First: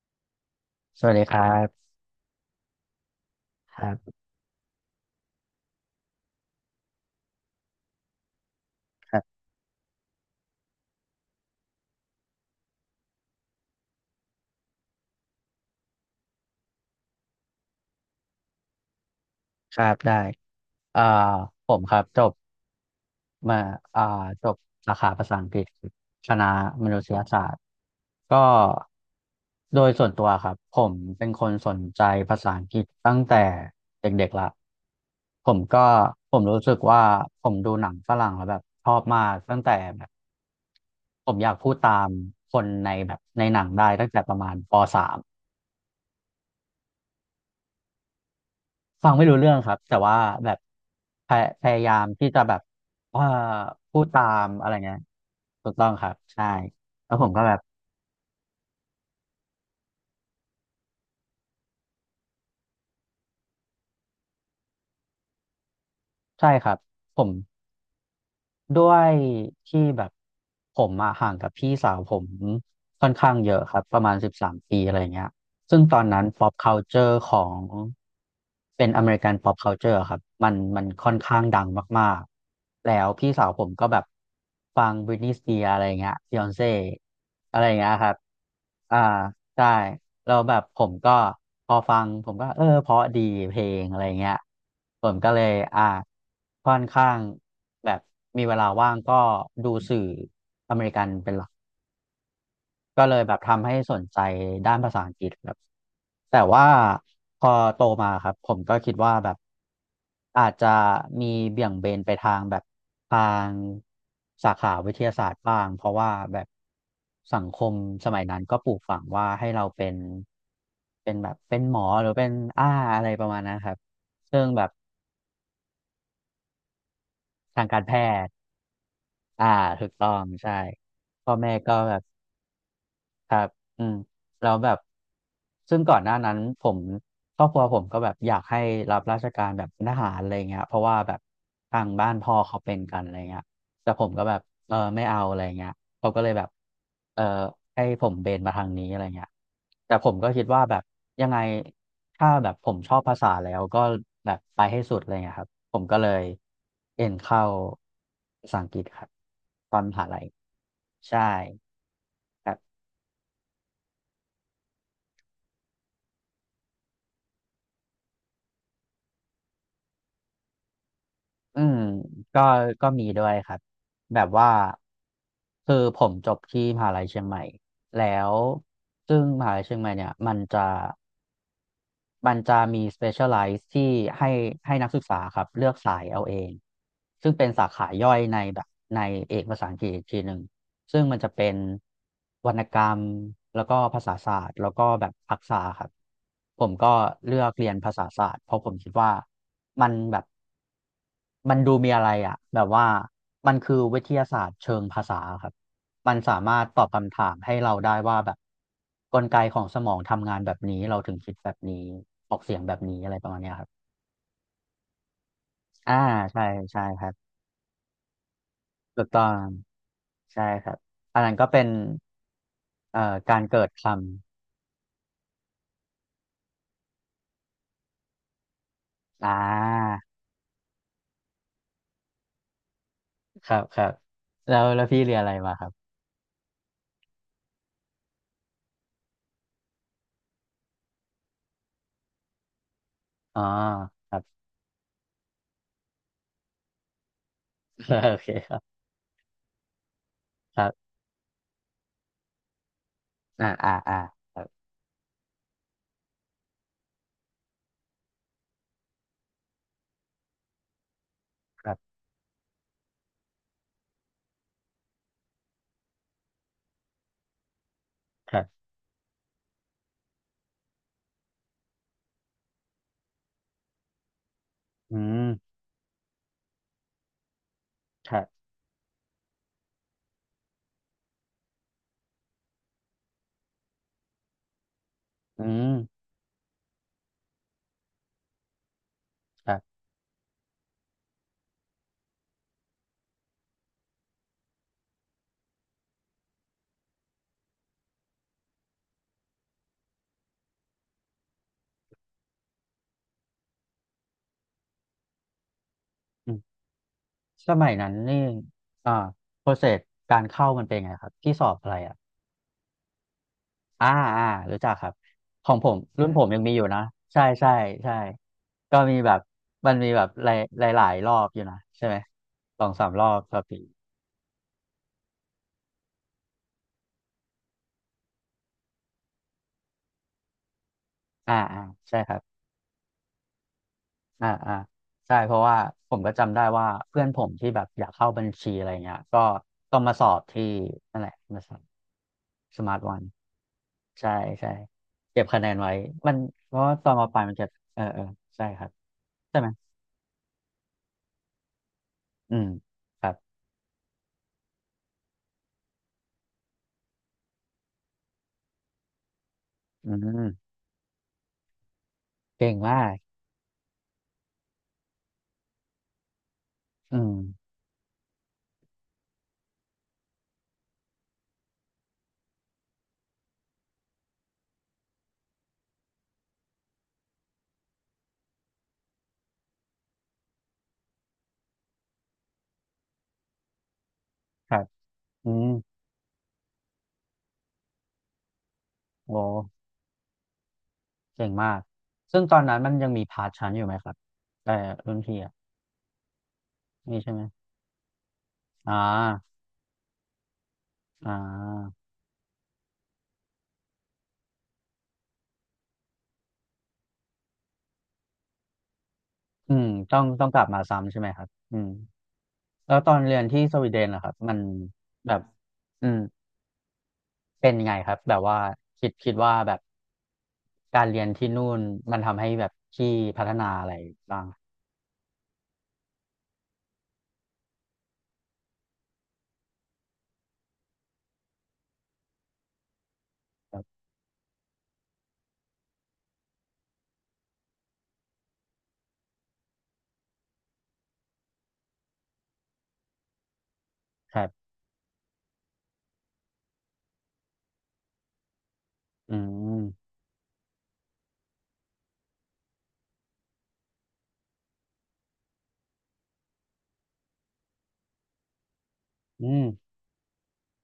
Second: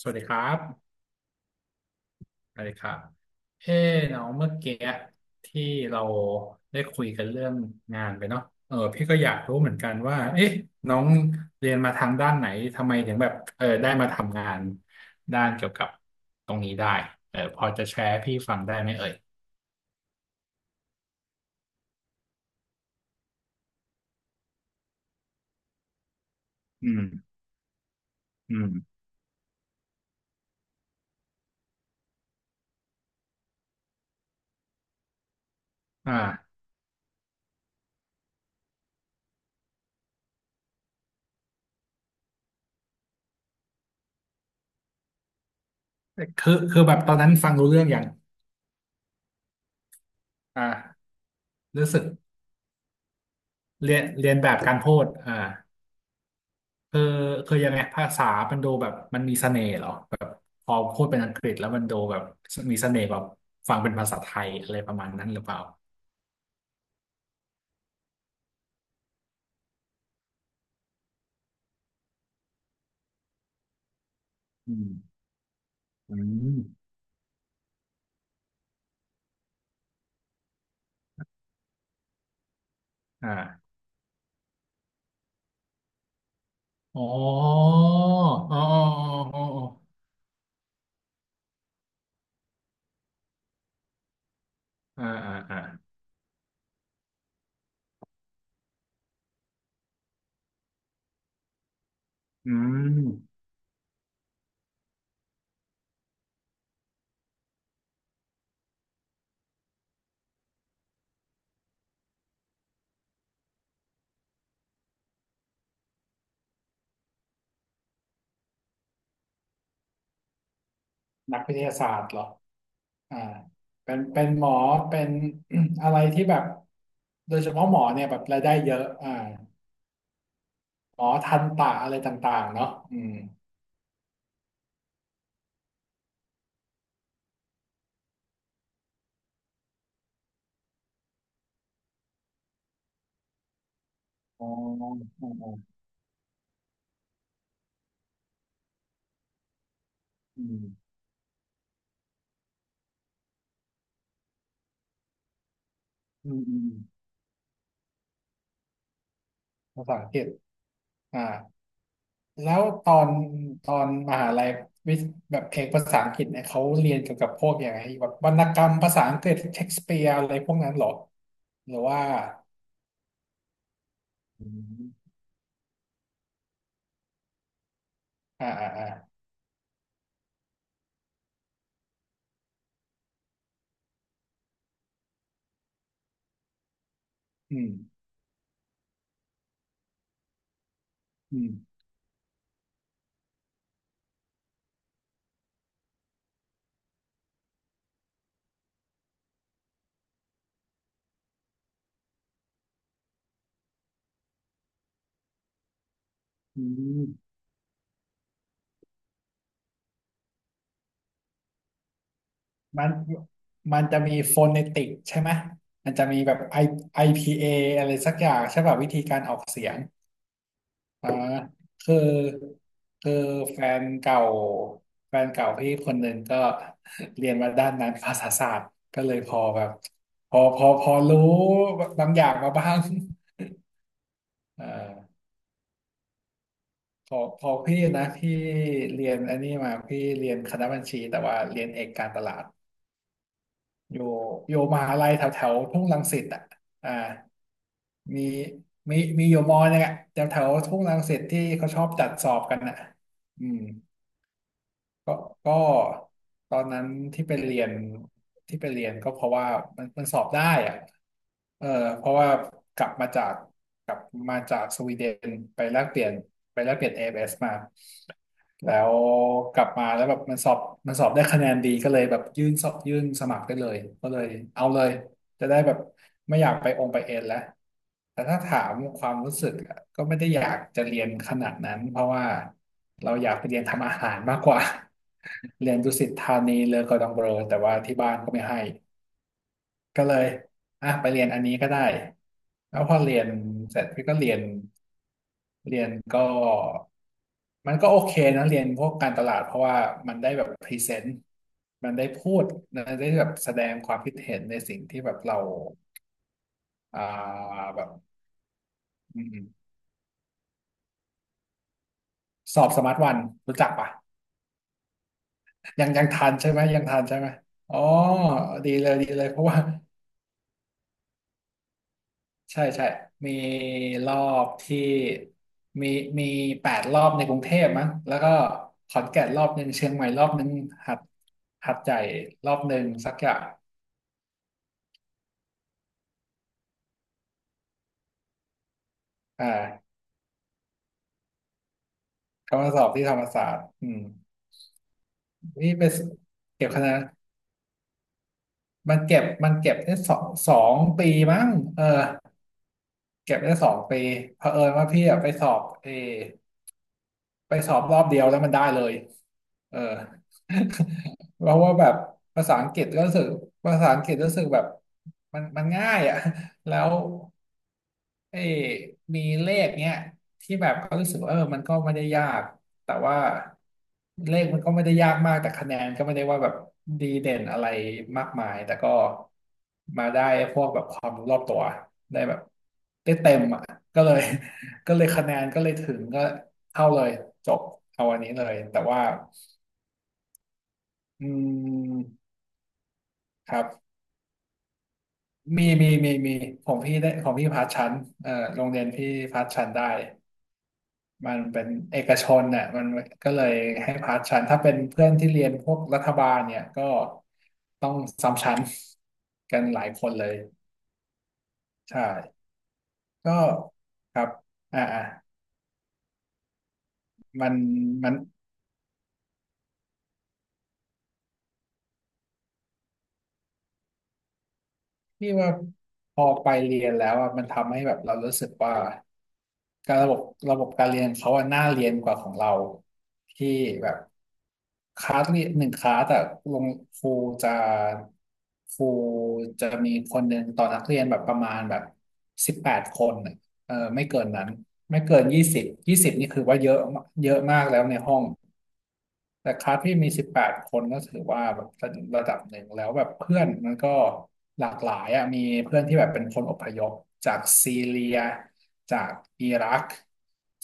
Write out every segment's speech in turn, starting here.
สวัสดีครับสวัสดีครับ สวัสดีครับเอ้ครับน้องเมื่อกี้ที่เราได้คุยกันเรื่องงานไปเนาะเออพี่คก็รัอยากบรู้เหมือนกันว่าเอ๊ะน้องเรียนมาทางด้านไหนทำไมถึงแบบเออได้มาทำงานด้านเกี่ยวกับตรงนี้ได้เออพอจะแชร์ให้พี่ฟังได้ไหมเอ่ยครับได้เอ่อผมครับจบมาอ่าจบสาขาภาษาอังกฤษคณะมอืนุมษยศาสตร์ ก็อืมโดยส่วนตัวครับผมเป็นคนสนใจภาษาอังกฤษตั้งแต่เด็กๆละผมก็ผมอ่ารู้สึกว่าผมดูหนังฝรั่งแล้วแบบชอบมากตั้งแต่แบบผมอยากพูดตามคนในแบบในหนังได้ตั้งแต่ประมาณป.3 คือแบบตอนนั้นฟังรู้เรื่องอย่างฟังไม่รู้เรื่องครับแต่ว่าแบบอ่าพยพยารู้ยาสึกมที่จะแบบว่าเรีพูยนดตาเรียนมแบบอะไรการเงี้พูยดอ่า ถูกต้องครับใช่คือแล้วผมก็แบคือบยังไงภาษามันดูแบบมันมีเสน่ห์เหรอแบบพอพูดเป็นอังกฤษแล้วมันดูแบบมีเสน่ห์แบบฟังเป็นภาษาไทยอะไรประมาณนั้นหรือเปล่าใช่ครับผมด้วยที่แบบผมอะห่างกับพี่สาวผมค่อนข้างเยอะครับประมาณสิบสามอืปีมอะไรเงี้ย ซึ่งตอนอืนั้น pop ม culture ของเป็นอเมริกัน pop culture อะครับมันค่อนข้างดังมากๆแล้วพี่สาวผมอ่าก็แบบฟัง Britney Spears อะไรเงี้ย Beyonce อ๋อะไรอเงี้ยครับอ๋ออ๋ออ่าอ๋ออ๋ใช่อแล้วแบบผมก็พอฟังผมก็เออเพราะดีเพลงอะไรเงี้ยผอ่ามก็อ่าเลยอ่าอ่าค่อนข้างแบบมีเวลาว่างก็ดูสื่ออเมริกันเป็นหลัก อืมก็เลยแบบทำให้สนใจด้านภาษาอังกฤษครับแต่ว่าพอโตมาครับผมก็คิดว่าแบบอาจจะมีเบี่ยงเบนไปทางแบบทางสาขาวิทยาศาสตร์บ้างเพราะว่าแบบสังคมสมัยนั้นก็ปลูกฝังว่าให้เราเป็นเป็นแบบนักวิเป็ทนยาหมอศาสตหรืร์อเหรอเป็นอ้าอะไรอ่าประมาณนั้นครับเป็นเป็นซึ่หมงอแบบเป็น อะไรที่แบบโดยเฉทาพาะงหมกาอรแพเนี่ยแบบทย์รายได้เยอะอ่าอ่าถูกต้องใช่หมอพ่อทันแม่ตะก็อะแบไรบ ต่างๆเนาะอืมครับอืมแล้วแบบ ซึ่งก่อนหน้านั้นผมครอบครัวผมก็แบบอยากให้รับราชการแบบเป็นทหารอะไรเงี้ยเพราะว่าแบบทางบ้านพ่อเขาเป็นกันอะไรเงี้ยแต่ผมก็แบบอ๋อเอออ๋อไม่เอาอะไรอ๋เงี้ยอเขาก็เลยแบบเออให้ผมเบนมาทางนี้อะไรเงี้ยแต่ผมก็คิอืดว่าม แบบยังไงถ้าแบบผมชอบภาษาแล้วก็แบบไปให้สุดอะไรเงี้ยครับผมก็เลยอืมอืมเอ็นเข้าภาษาอังกฤษครับตอนภามษาหาอังกลัฤยษใช่ อ่าแล้วตอนตอนมหาลัยวิแบบเอกภาษาอังกฤษเนี่ยเขาเรียนเกี่ยวกับพวกอย่างไรแบบวรรณกรรมภาษาอังกฤษเชคสเปียร์อะไรพวกนั้นเหรออืหรืมอว่าก็ก็มีด้วยครับแบบอืว่ามคือผมจบที่มหาลัยเชียงใหม่แล้วอ่าอ่าอ่าซึ่งมหาลัยเชียงใหม่เนี่ยมันจะมี specialize ที่ให้ให้นักศึกษาครับเลือกสายเอาเองซึ่งเป็นอืสามขาย่อยในแบบในเอกภาษาอังกฤษอีกทีหนึ่ง ซึ่งมันจะอืเป็นมวรรณกรรมแล้วก็ภาษาศาสตร์แล้วก็แบบทักษะครับผมก็เลือกเรียนภาษาศาสตร์เพราะผมคิดว่ามันแบบมันดูมีอะไรอ่ะแบบว่ามันคือวิทยาศาสตร์เชิงภาษาครับมันสามาอืรถตอบคำถามมให้เราได้ว่าแบบกลไกของสมองทำงานแบบนี้เราถึงคิดแบบนี้ออกเสียงแบบมันนี้อะไรประมาณเนี้ยครัมับนจะมีโฟ o น e ติกใช่ไหมมัอ่านจะมีแบบ ใช่ I ใช่ครับ IPA ออะไรสักอย่างใช่ป่ะวิธีถูกการต้อองอกเสียง ใช่ครับอันนั้นก็เป็นคือคือการแฟเกิดนคำ เก่าแฟนเก่าพี่คนหนึ่งก็ เรียนมาด้านนั้นภาษาศาสตร์ก็เลยพอ่าอแบบพอรู้บางอย่างมาบ้าง ครับครับแล้เอวแล้วอพี่เรียนอะไรมาครับพอพี่นะพี่เรียนอันนี้มาพี่เรียนคณะบัญชีแต่ว่าเรียนเอกการตลาดอ๋ออยู่ครับ อยู่มหาลัยแถวแถวทุ่งรังสิตอ่ะอ่า โอมีเคครับอยู่มอนึงอ่ะแถวแถวครับทุ่งรังสิตที่เขาชอบจัดสอบกันอ่ะอือ่าม อ่าอ่าครับก็ก็ตอนนั้นที่ไปเรียนที่ไปเรียนก็เพราะว่ามันสอบได้อะเอคอรับเพราะว่ากลับมาจากกลับมาจากสวีเดนไปแลกเปลี่ยนไปแลกเปลี่ยน a อ s มาครับแล้วกลับมาแล้วแบบมันสอบได้คะแนนดีก็เลยแบบยื่นสอบยื่นสมัครได้เลยก็เลยเอาเลย อืมจะได้แบบไม่อยากไปองค์ไปเอ็นแล้วคแต่รัถ้าบถามความรู้สึกอะก็ไม่ได้อยากจะเรียนขนาดนั้นเพราะว่าเราอยากไปเรียนทำอาหารมากกว่า อื เรีมยนดุสิตธานีเลอกอร์ดองเบลอแต่ว่าที่บ้านก็ไม่ให้ครับก็เลยอ่ะไปเรียนอันนี้ก็ได้แล้วพอเรียนเสร็จพี่ก็เรียนก็มันก็โอเคนะเรียนพวกการตลาดเพราะว่ามันได้แบบพรีเซนต์มันได้พูดมันได้แบบแสดงความคิดเห็นในสิ่งที่แบบเรา อืมอ่าสมัยแบนั้บนนี่อ่าอืโปรมเซสการเข้ามันเป็นไงครับที่สอบอะไรอ่ะๆสอบสมาร์ทวันรู้จักอ่าปะอ่ารู้จักครับของผมยังยัรุ่งนผทัมนยังใช่มีอไหมยู่ยันะงทันใช่ใช่ไหมใช่อ๋อใช่ดีก็เลมียดีแบบเลยเพราะว่า มันมีแบบหลายหลายหลายรอบอยู่นะใช่ไหม สใช่องสาใช่มรอบมีต่อปีรอบที่มีมี8 รอบในกรุงเทพมั้งแล้วก็ขอนแก่นรอบหนึ่งเชียงใหม่รอบหนึ่งหัดอ่าอ่าหัดใหใช่ญ่ครับ รอบหนึ่งสักอย่างอ่าอ่าใช่เพราะว่าผมก็จำได้ว่าเพื่อนผมที่แบบอยากเข้าบัญชีอะไรเงี้ยก็อต้องมา่าสอบที่นั่นแหละมาสอบเขาสมามาร์สทอบวันที่ธรรมศาสตร์อืมใช่ใช่เก็บคะแนนไว้นี่ไปมันเพราะเก็บว่าคะตแนอนนมาปลายมันจะเออเออใช่ครับมันเก็บใช่ไหมมันเก็บได้สองปีมั้งเออ อืมครับเก็บได้สองปีเผอิญว่าพี่อะไปสอบรอบเดียวแล้วมันได้เลยเออ อืม เพราะว่าแบบภาเก่งษาอังกฤมาษกก็รู้สึกภาษาอังกฤษรู้สึกแบบมันง่ายอ่ะ แล้วอืมเอ้ยมีเลขเนี้ยที่แบบก็รู้สึกว่าเออมันก็ไม่ได้ยากแต่ว่าเลขมันก็ไม่ได้ยากมากแต่คะแนนก็ไม่ได้ว่าแบบดีเด่นอะไรมากมายแต่ก็มาได้พวกแบบความรู้รอบตัวได้แบบได้เต็มอ่ะก็เลย ครับก็เลยคะอืแนนมก็เลยถึงก็เท่าเลยจบเอาอันนี้เลยแต่ว่าโอ้อืเก่งมากมซึ่งตอนนั้นมันยังมีพาร์ทชั้คนอรัยู่ไหมครับบแต่อรุ่นพี่อ่ะมีมีของพี่นี่ได้ใช่ไหมของพี่พาสชั้นโรงอ่เรียนพี่าพาสชั้นได้อ่มันเป็นาเอกชนน่ะมันก็เลยให้พาสชั้นถ้าเป็นเพื่อนที่เรียนพวกรัฐบาลเนี่ยก็ต้องซ้ำชั้นอืกันมหลายต้อคงนเลต้องยกลับมาซ้ำใช่ไหมครับอืม ใช่แล้วตอนเรียนก็ที่สวีเดนนะครัคบรับมันอ่าอ่าแบบอืมมัเป็นนยังไงครับมัแบน บว่าคิดว่าแบบการเรียนที่นู่นมันทำให้แบบพี่พัฒนาอะไรบ้างพี่ว่าพอไปเรียนแล้วอะมันทำให้แบบเรารู้สึกว่าการระบบการเรียนเขาอะน่าเรียนกว่าของเราที่ครับแบบคลาสเรียนหนึ่งคลาสอะลงครูจะครูมีคนหนึ่งต่อนักเรียนแบบประมาณแบบ18 คนอะเออไม่คเกิรันบนั้นไม่เกิน20 20นี่คือว่าเยอะเยอะมากแล้วในห้อง อืแต่คลาสมพี่มี18คนก็ถือว่าแบบระดับหนึ่งแล้วแบบเพื่อนมันก็หลากหลายอ่ะมีเพื่อนที่แบบเป็นคนอพยพจากซีเรียจากอืมอิรัก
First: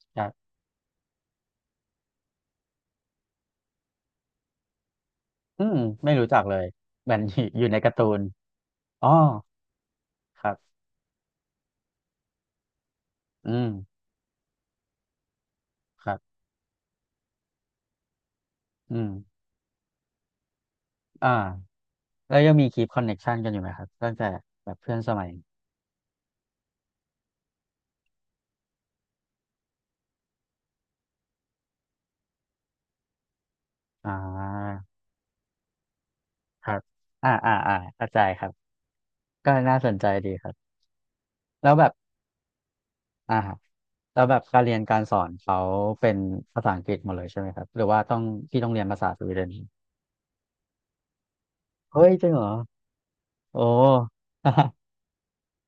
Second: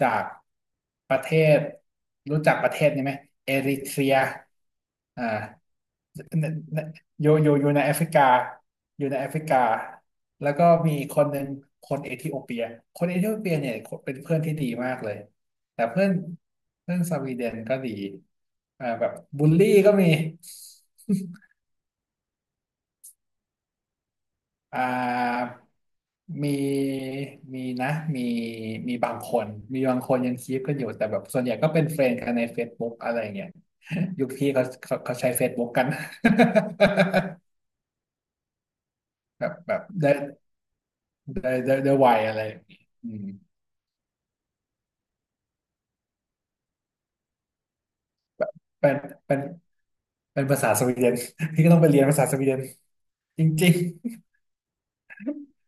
จาคกรับประเทศรู้จักประเทศนี้ไหมเอริเทรียอ่าอืมไม่รู้จักเลยเหมือนออยู่ยู่ อยู่ ออยู่ยู่ในในกาแอร์ฟตูรินกาออ๋ยู่อในแอฟริกาคแล้รัวก็บมีคนหนึ่งคนเอธิโอเปียคนเอธิโอเปียอืมเนี่ยเป็นเพื่อนที่ดีมากเลย แต่เพื่คอนรับเพื่อนสวีเดนก็ดีอืแบมบบูลลี่ก็มีอ่าแล้วยังมีคีปคอนเน็กชันกันอยู่ไหมครับตั้งแต่แบบอ่เพื่อนสมัยามีมีนะมีมีบางคนยังคีปกันอยู่แต่แบบส่วนใหญ่ก็เป็นเฟรนด์กันใน Facebook อะไรเงี้ย อ่ ยุคพี่เขาาเขาเขาใช้ Facebook กัน ครับอ่าอ่าอ่าเข้าใจครับ แบก็บแบน่าบสนใจได้ดีครับได้แล้ได้วแบได้บไวอะไรอย่างงี้อืมอ่า แล้วแบบการเรียนการสอนเขาเป็นภาษาอังกฤษหมดเลยใช่ไหมครับหรือว่าต้องพี่ต้องเรียนเป็นภาษาสวีเป็เดนนเป็นภาษาสวีเดน พี่ก็ต้องไปเรียเฮ้นยภาจษาริงสเหรวีอเดนจโอ้ ริง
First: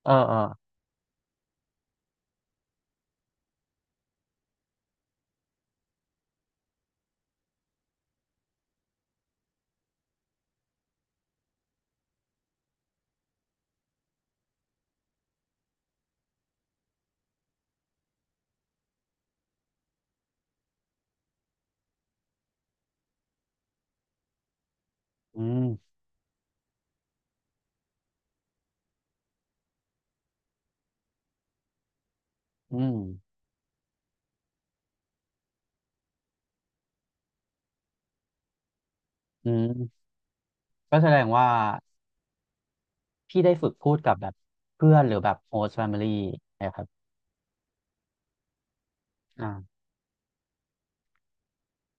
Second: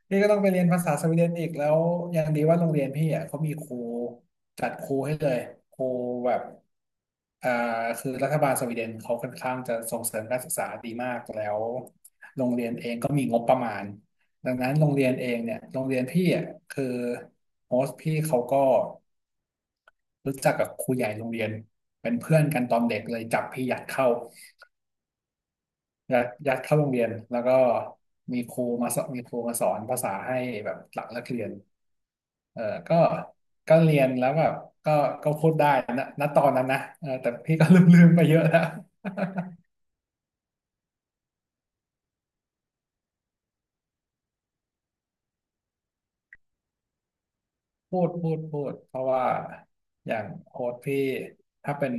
เออพี่ก็เออต้องไปเรียนภาษาสวีเดนอีกแล้วยังดีว่าโรงเรียนพี่อ่ะเขามีครูจัดครูให้เลยครูแบบอ่าคือรัฐบาลสวีเดนเขาค่อนข้างจะส่งเสริมการศึกษาดีมากแล้วโรงเรียนเองก็มีงบประมาณดังนั้นโรงเรียนเองเนี่ยโรงเรียนพี่อ่ะคือโฮสต์พี่เขาก็รู้จักกับครูใหญ่โรงเรียนเป็นเพื่อนกันตอนเด็กเลยจับพี่ยัดเข้าอืมยัดเข้าโรงเรียนแล้วก็มีครูมาสอนภาษาให้แบบหลังเลิกเรียน เอออืก็มก็เรียนแล้วแบบก็ก็พูดได้นะณตอนนั้นนะเออแต่พี่ก็ลืมไปเยอะแล้ว อื มก็แสดงว่าพี่ได้ฝึกพูดกับแบบเพื่อนหรือแบบโฮสต์แฟมิลี่นะครับพูดเพราะว่าอ่าอย่างโค้ชพี่ถ้าเป็น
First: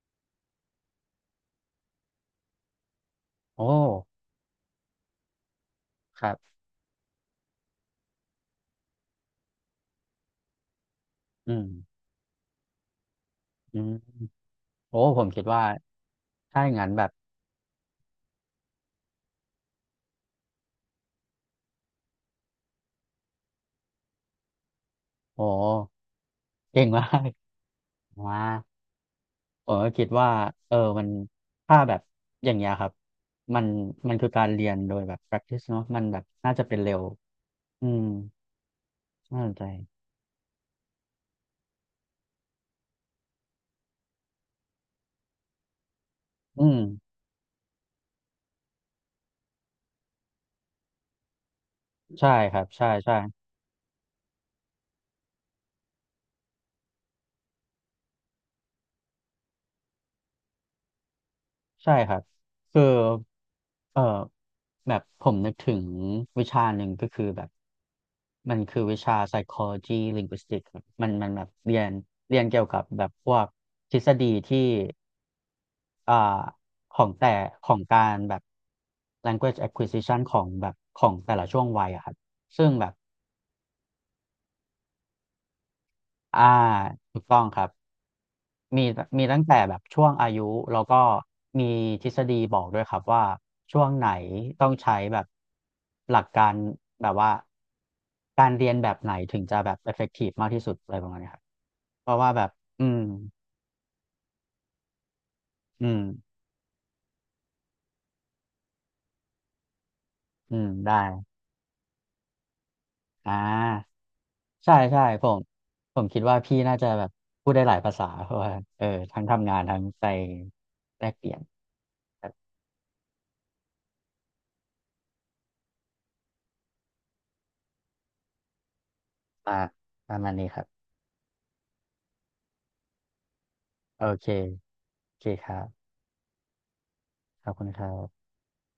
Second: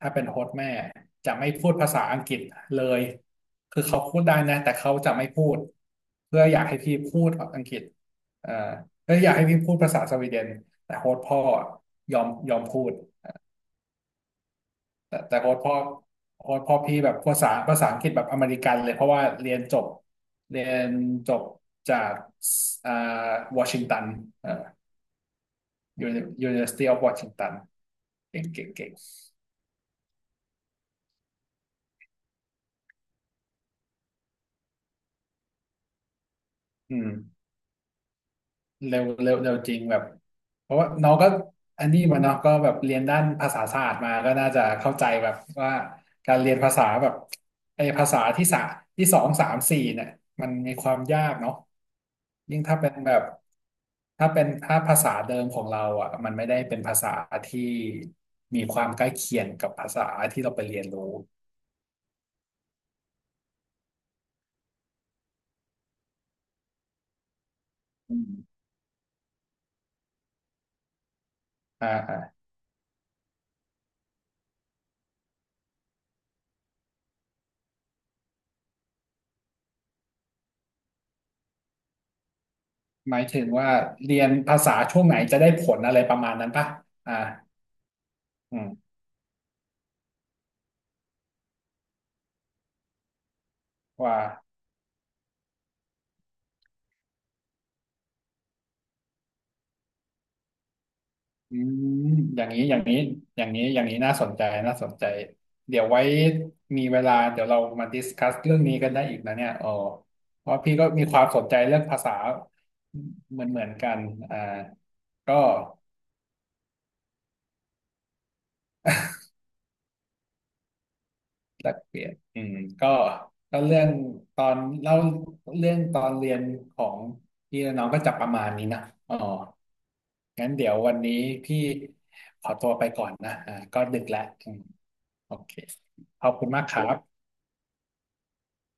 โค้ชแม่จะไม่พูดภาษาอังกฤษเลย โอ้คือเขาพูดได้นะแต่เขาจะไม่พูด ครัเพื่อบอยากให้พี่พูดอังกฤษเอ่อเพื่ออยากให้พี่พูดภาษาสวีเดนแต่โค้ชพ่ออืมยอมพูด อืมโอ้แต่ผมแต่คิดโค้ชว่าพ่อโค้ชถ้าอพ่ย่าองนั้นพี่แบแบบบภาษาภาษาอังกฤษแบบอเมริกันเลยเพราะว่าเรียนจบจากอ่าวอชิงตันเอ่อ โอ้ เก่ University ง of มาก Washington ว้า เก่งเก่งเก่งผมก็คิดว่าเออมันถ้าแบบอย่างเงี้ยครับมันคือการเรียนโดยแบบ practice เนอะมันแบบน่าจะเป็นเร็อืวม อืมเร็วเร็วน่าสเร็นวใจจริงแบบเพราะว่าน้องก็อันนี้มาเนาะก็แบบเรียนด้านภาษาศาสตร์มาก็น่าจะเข้าใจแบบว่าการเรียนอืภามษาแบบไอ้ภาษาที่สองสามสี่เนี่ยมันมีความยากเนาะใช่คยิ่รังบถ้าใช่เป็นแบใช่บถ้าเป็นถ้าภาษาเดิมของเราอ่ะมันไม่ได้เป็นภาษาที่มีความใกล้เคียงกับภาษาที่เราไปเรียนรู้ใช่ครับคือเออแบบผมนึกถึงวิชาหนึ่งก็คือแบบอืมันมคือวิชา psychology linguistics ครับมันแบบเรียอ่านอ่าเรียนเกี่ยวกับแบบพวกทฤษฎีที่ อ่าของแต่ของการแบบ language acquisition ของแบบของแต่ละช่วงวัยอะครับซึ่งแบบหมายถึงว่าเรียนภาษาช่วงไหนจะได้ผลอะไรประมาณอ่านั้นปะอ่าถูกต้องครับอืมีมมีตั้งแต่แบบช่วงอายุแล้วก็มีทฤษฎีบอกด้วยครับว่าช่วงไหนว่า ต้องใช้แบบหลักการแบบว่าการเรียนแบบไหนถึงจะแบบ effective มากที่สุดอะไรประมาณนี้ครับอืมเพราะว่าอแบย่างบนี้อย่างอืนี้มอย่างนี้น่าสนใจน่าสนใจเดี๋ยวอืมไว้มีเวลาเดี๋ยวเรามาดิสคัสเรื่องนี้กันได้อีกนะเนี่ยอ๋อเพอืราะมพี่ก็ได้มีความสนใจเรื่องภาษาอ่า เหมือนเหมือนกันอ่าใช่ใช่ผก็มผมคิดว่าพี่น่าจะแบบพูดได้หลายภาษาเพราะว่าเออทั้งทำงานทั้งไปแลกเปลี่ยนแลกเปลี่ยนแบบอืมก็ก็เรื่องตอนเล่าเรื่องตอนเรียนของพี่และน้องก็จะประมาณนี้นะอ๋อมาประมาณนี้งั้นครับเดี๋ยววันนี้พี่ขอตัวไปก่อนนะก็ดึโอกแล้วเคอืมโอเคโอคเครับขอบคุณมากครับขอบคุณครับ